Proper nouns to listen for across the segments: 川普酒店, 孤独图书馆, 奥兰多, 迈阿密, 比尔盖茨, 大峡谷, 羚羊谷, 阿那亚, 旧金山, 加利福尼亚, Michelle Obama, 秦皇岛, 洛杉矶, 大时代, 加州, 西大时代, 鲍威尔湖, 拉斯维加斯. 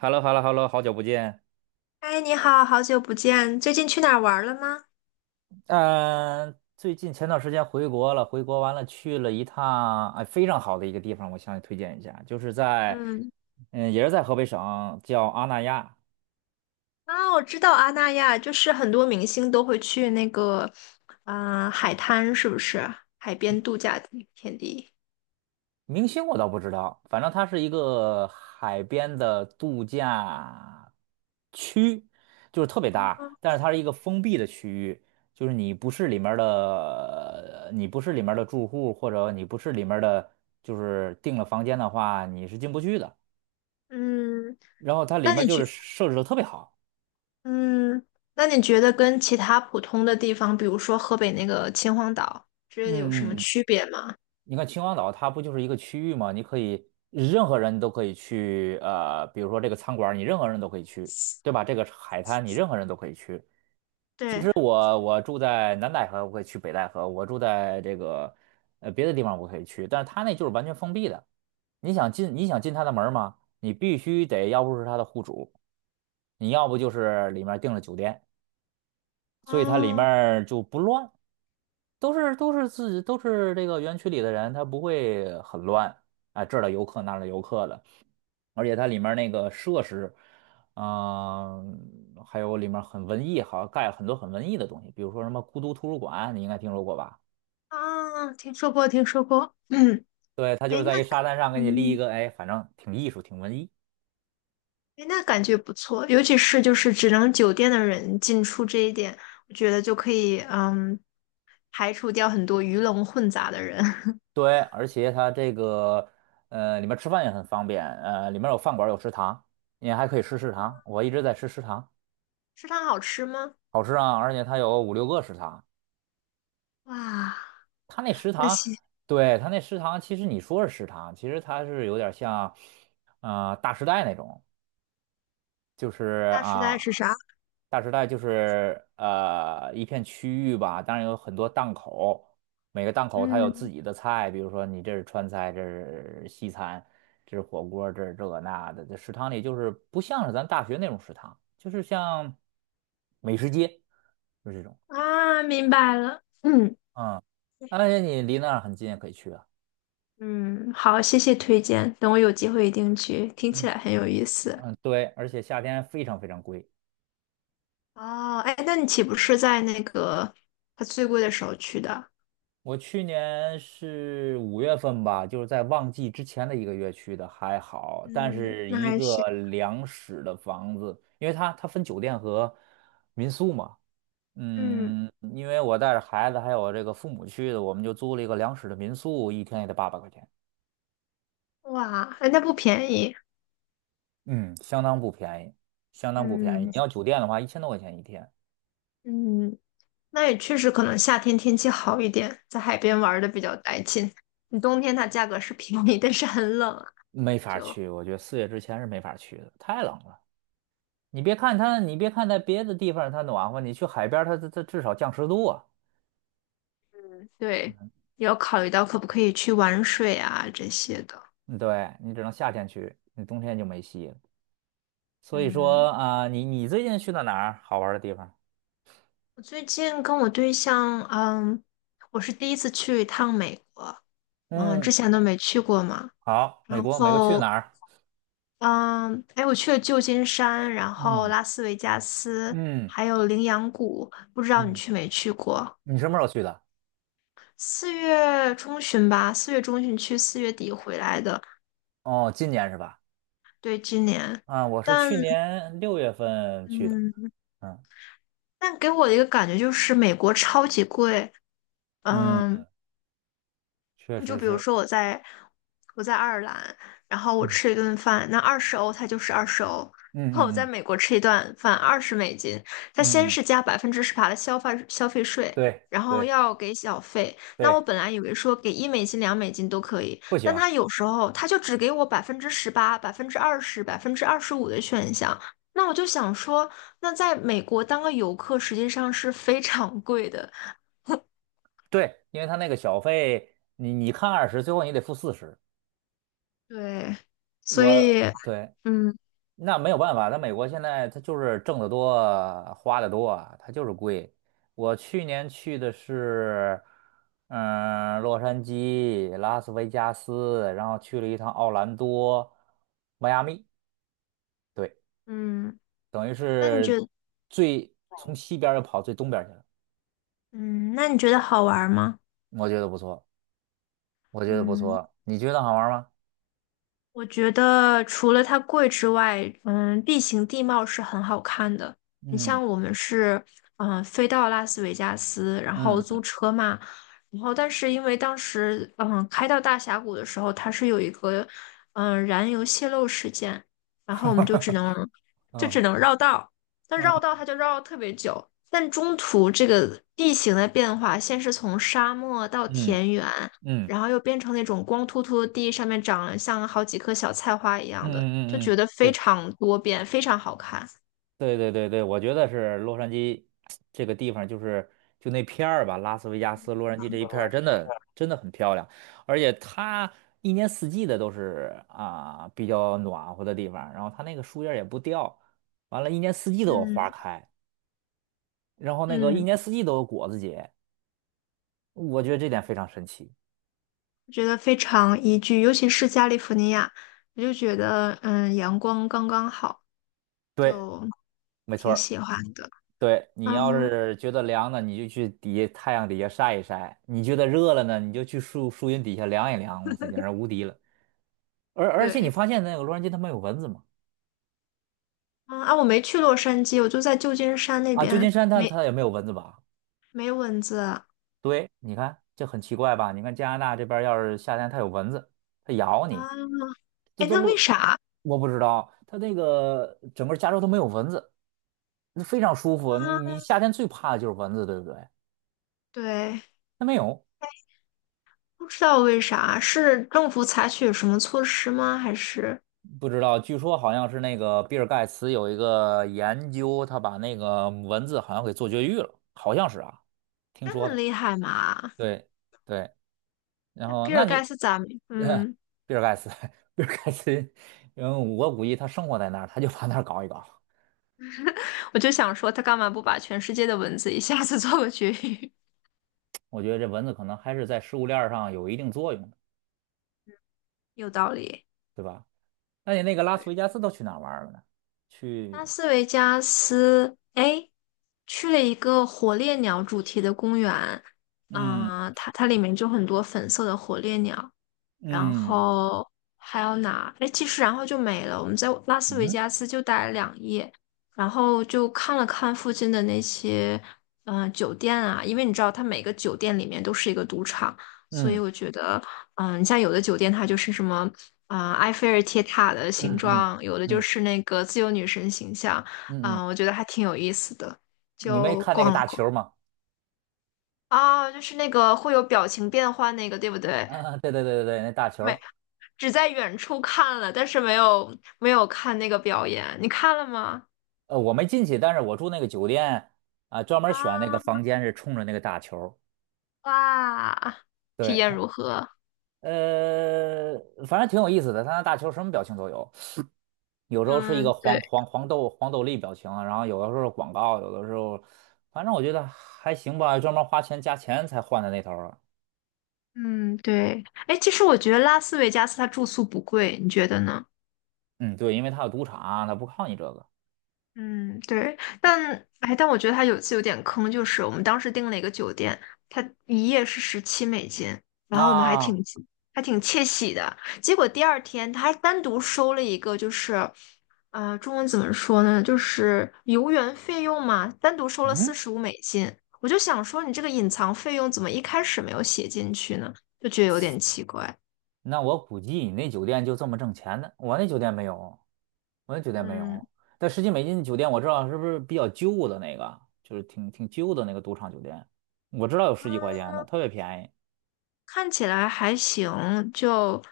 h e l l o h e l l o h e l l o 好久不见。哎，你好，好久不见，最近去哪儿玩了吗？嗯、最近前段时间回国了，回国完了去了一趟，哎，非常好的一个地方，我向你推荐一下，就是在，嗯，嗯，也是在河北省，叫阿那亚。啊，我知道阿那亚，就是很多明星都会去那个，啊、海滩是不是？海边度假地天地。明星我倒不知道，反正它是一个海边的度假区，就是特别大，哦但是它是一个封闭的区域，就是你不是里面儿的，你不是里面儿的住户，或者你不是里面儿的，就是订了房间的话，你是进不去的。嗯，然后它里那面你就觉，是设置的特别好。嗯，那你觉得跟其他普通的地方，比如说河北那个秦皇岛之类的，有什么嗯嗯，区别吗？你看秦皇岛它不就是一个区域吗？你可以任何人都可以去，比如说这个餐馆儿你任何人都可以去，对吧？这个海滩你任何人都可以去。其对，实我住在南戴河，我可以去北戴河；我住在这个别的地方我可以去，但是它那就是完全封闭的。你想进你想进它的门儿吗？你必须得要不是它的户主，你要不就是里面订了酒店，所以它里面哦，儿就不乱。都是自己都是这个园区里的人，他不会很乱啊，这儿的游客那儿的游客的，而且它里面那个设施，还有里面很文艺，好像盖了很多很文艺的东西，比如说什么孤独图书馆，你应该听说过吧？啊，听说过，听说过。嗯，对，它就哎，是那，在一沙滩上给你立一嗯，个，哎，反正挺艺术，挺文艺。哎，那感觉不错，尤其是就是只能酒店的人进出这一点，我觉得就可以排除掉很多鱼龙混杂的人。对，而且它这个里面吃饭也很方便，里面有饭馆有食堂，你还可以吃食堂，我一直在吃食堂，食堂好吃吗？好吃啊，而且它有5、6个食堂。哇，他那食那堂，西对，他那食堂，其实你说是食堂，其实它是有点像，大时代那种，就是大时代是啊，啥？大时代就是一片区域吧，当然有很多档口，每个档口它有自嗯己的菜，比如说你这是川菜，这是西餐，这是火锅，这是这个那的，这食堂里就是不像是咱大学那种食堂，就是像美食街，就是这种，明白了。嗯嗯，而且你离那儿很近也可以去啊。嗯，好，谢谢推荐，等我有机会一定去，听起嗯来很有意思。嗯，对，而且夏天非常非常贵。哦，哎，那你岂不是在那个它最贵的时候去的？我去年是5月份吧，就是在旺季之前的一个月去的，还好。但嗯，是那一还个行。两室的房子，因为它分酒店和民宿嘛，嗯，嗯，因为我带着孩子还有这个父母去的，我们就租了一个两室的民宿，一天也得800块钱，哇，哎，那不便宜。嗯，相当不便宜，相当不便宜。你嗯。要酒店的话，1000多块钱一天，嗯，那也确实可能夏天天气好一点，在海边玩的比较带劲。你冬天它价格是便宜，但是很冷啊，没法就去，我觉得4月之前是没法去的，太冷了。你别看它，你别看在别的地方它暖和，你去海边儿它至少降10度啊。对，也要考虑到可不可以去玩水啊这些的。嗯对，你只能夏天去，你冬天就没戏了。所以嗯，说啊、你最近去到哪儿好玩儿的地方？我最近跟我对象，我是第一次去一趟美国，嗯，之嗯，前都没去过嘛。好，然美国，美国去后，哪儿？嗯，哎，我去了旧金山，然后嗯拉斯维加斯，嗯还有羚羊谷，不知道你嗯，去没去过？你什么时候去的？四月中旬吧，四月中旬去，四月底回来的。哦，今年是吧？对，今年，啊，我是但去年6月份去的。嗯，嗯但给我的一个感觉就是美国超级贵，嗯，嗯。确就实比如是。说我在爱尔兰，然后我嗯吃一顿饭，那二十欧它就是二十欧。嗯然后我嗯在嗯美国吃一顿饭二十美金，它先嗯嗯，是加百分之十八的消费税，对然后对要给小费。那我对，本来以为说给1美金、2美金都可以，不但行，他有时候他就只给我百分之十八、百分之二十、25%的选项。那我就想说，那在美国当个游客实际上是非常贵的，对，因为他那个小费，你看20，最后你得付40。对，所我以对，嗯那没有办法，他美国现在他就是挣得多，花得多他就是贵。我去年去的是，嗯，洛杉矶、拉斯维加斯，然后去了一趟奥兰多、迈阿密，对，嗯。等于那你觉是得，最从西边儿又跑最东边儿去了，嗯，那你觉得好玩吗？我觉得不错，我觉得不嗯，错，你觉得好玩吗？我觉得除了它贵之外，地形地貌是很好看的。你嗯像我们是，飞到拉斯维加斯，然后嗯 租 车嘛，然后但是因为当时，开到大峡谷的时候，它是有一个，燃油泄漏事件，然后我们就只能，就只嗯能绕道。但嗯。绕道 它就绕了特别久，但中途这个地形的变化，先是从沙漠到嗯田园。嗯然后又变成那种光秃秃的地，上面长了像好几棵小菜花一嗯样的，就嗯嗯觉嗯，得非对常多变，非常好看。对对对对，我觉得是洛杉矶这个地方，就是就那片儿吧，拉斯维加斯、洛杉矶这一片儿，真的真的很漂亮，而且它一年四季的都是啊比较暖和的地方，然后它那个树叶儿也不掉，完了，一年四季都有花嗯开，然后那个一嗯，年四季都有果子结，我觉得这点非常神奇。觉得非常宜居，尤其是加利福尼亚，我就觉得阳光刚刚好，对，就没错挺儿。喜欢的。对，你要嗯，是觉得凉呢，你就去底下太阳底下晒一晒；你觉得热了呢，你就去树树荫底下凉一凉。哇塞，简直无敌了！而且你对，发现那个洛杉矶它没有蚊子吗？我没去洛杉矶，我就在旧金山那啊，旧金边，山它没它也没有蚊子吧？没蚊子啊。对，你看这很奇怪吧？你看加拿大这边儿要是夏天它有蚊子，它咬你，这哎，都那为落啥啊？我不知道，它那个整个加州都没有蚊子，那非常舒服。你夏天最怕的就是蚊子，对不对？对，它没有。不知道为啥，是政府采取什么措施吗？还是不知道，据说好像是那个比尔盖茨有一个研究，他把那个蚊子好像给做绝育了，好像是啊，听这说么的。厉害嘛？对对，然那后比那尔盖你茨咋没嗯，比尔盖茨，比尔盖茨，因为我估计他生活在那儿，他就把那儿搞一搞。我就想说，他干嘛不把全世界的蚊子一下子 做个绝育？我觉得这蚊子可能还是在食物链儿上有一定作用的，有道理。对吧？那你那个拉斯维加斯都去哪儿玩儿了呢？去，拉斯维加斯，哎，去了一个火烈鸟主题的公园，嗯啊、它它里面就很多粉色的火烈鸟，然嗯后还有哪？哎，其实然后就没了。我们在拉斯维嗯加斯就待了两夜，然后就看了看附近的那些酒店啊，因为你知道它每个酒店里面都是一个赌场，所以嗯我觉得你像有的酒店它就是什么啊、埃菲尔铁塔的形嗯嗯状，有的就嗯是那个自由女神形象，嗯嗯，我觉得还挺有意思的，你没就看那个逛了大逛。球吗？啊，就是那个会有表情变换那个，对不对？啊，对对对对对，那大球每儿只在远处看了，但是没有看那个表演。你看了吗？我没进去，但是我住那个酒店啊，专门选那个啊，房间是冲着那个大球儿哇，体对验他，如何？呃，反正挺有意思的，他那大球儿什么表情都有，有时候是一嗯，个黄对，黄黄豆黄豆粒表情啊，然后有的时候是广告，有的时候，反正我觉得还行吧，专门花钱加钱才换的那头儿啊嗯，对。哎，其实我觉得拉斯维加斯它住宿不贵，你觉得呢？嗯，对，因为他有赌场，他不靠你这个。嗯，对，但哎，但我觉得他有一次有点坑，就是我们当时订了一个酒店，他一夜是17美金，然那、后我们还挺啊还挺窃喜的，结果第二天他还单独收了一个，就是，呃，中文怎么说呢，就是游园费用嘛，单独收了四嗯，十五美金，我就想说你这个隐藏费用怎么一开始没有写进去呢？就觉得有点奇怪。那我估计你那酒店就这么挣钱的，我那酒店没有，我那酒店没嗯。有。但十几美金的酒店我知道是不是比较旧的那个，就是挺旧的那个赌场酒店，我知道有十几块钱的，特别便宜，看起来还行，就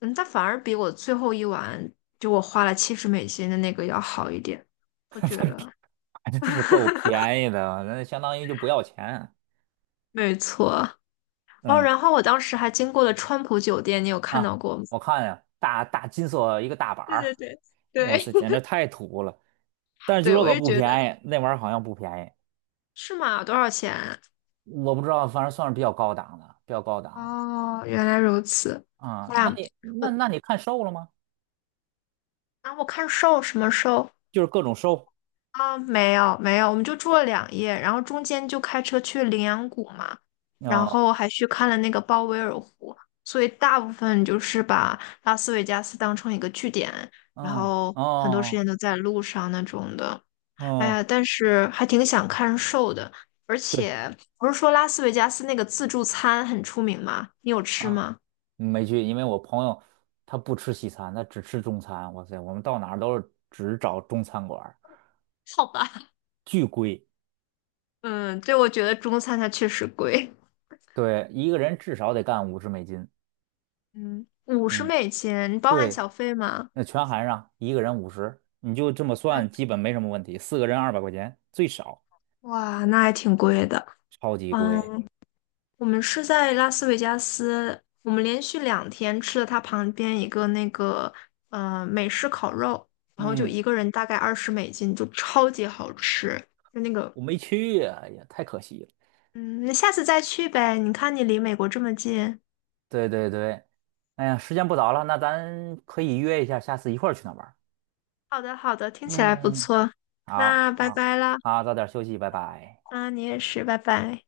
嗯，它反而比我最后一晚就我花了70美金的那个要好一点，我觉得。真是够 便宜的，那相当于就不要钱。没错。哦，嗯然后我当时还经过了川普酒店，你有看到啊，过吗？我看呀，大大金色一个大板对对儿，对哇对 塞，简直 太土了。但是据对，说我可也不觉得便宜，那玩意儿好像不便宜，是吗？多少钱？我不知道，反正算是比较高档的，比较高档的。哦，原来如此。啊，那那你那我那你看瘦了吗？啊，我看瘦什么瘦？就是各种收。啊，没有没有，我们就住了两夜，然后中间就开车去羚羊谷嘛，然哦，后还去看了那个鲍威尔湖，所以大部分就是把拉斯维加斯当成一个据点，然嗯，后很多时哦，间都在路上那种的。哎呀，哦，但是还挺想看 s h 的，而对且不是说拉斯维加斯那个自助餐很出名吗？你有吃啊，吗？没去，因为我朋友他不吃西餐，他只吃中餐。哇塞，我们到哪儿都是只找中餐馆儿，好吧，巨贵。嗯，对，我觉得中餐它确实贵，对，一个人至少得干50美金。嗯，五十嗯，美金，你包含对，小费吗？那全含上，一个人五十，你就这么算，基本没什么问题。四个人200块钱最少，哇，那还挺贵的。超级嗯，贵。我们是在拉斯维加斯，我们连续两天吃了它旁边一个那个美式烤肉，然后就嗯，一个人大概二十美金，就超级好吃。就那个，我没去呀，哎呀，太可惜了。嗯，你下次再去呗。你看你离美国这么近。对对对，哎呀，时间不早了，那咱可以约一下，下次一块儿去那玩儿。好的，好的，听起来不嗯，错。好那拜好拜啦。好，早点休息，拜拜。啊，你也是，拜拜。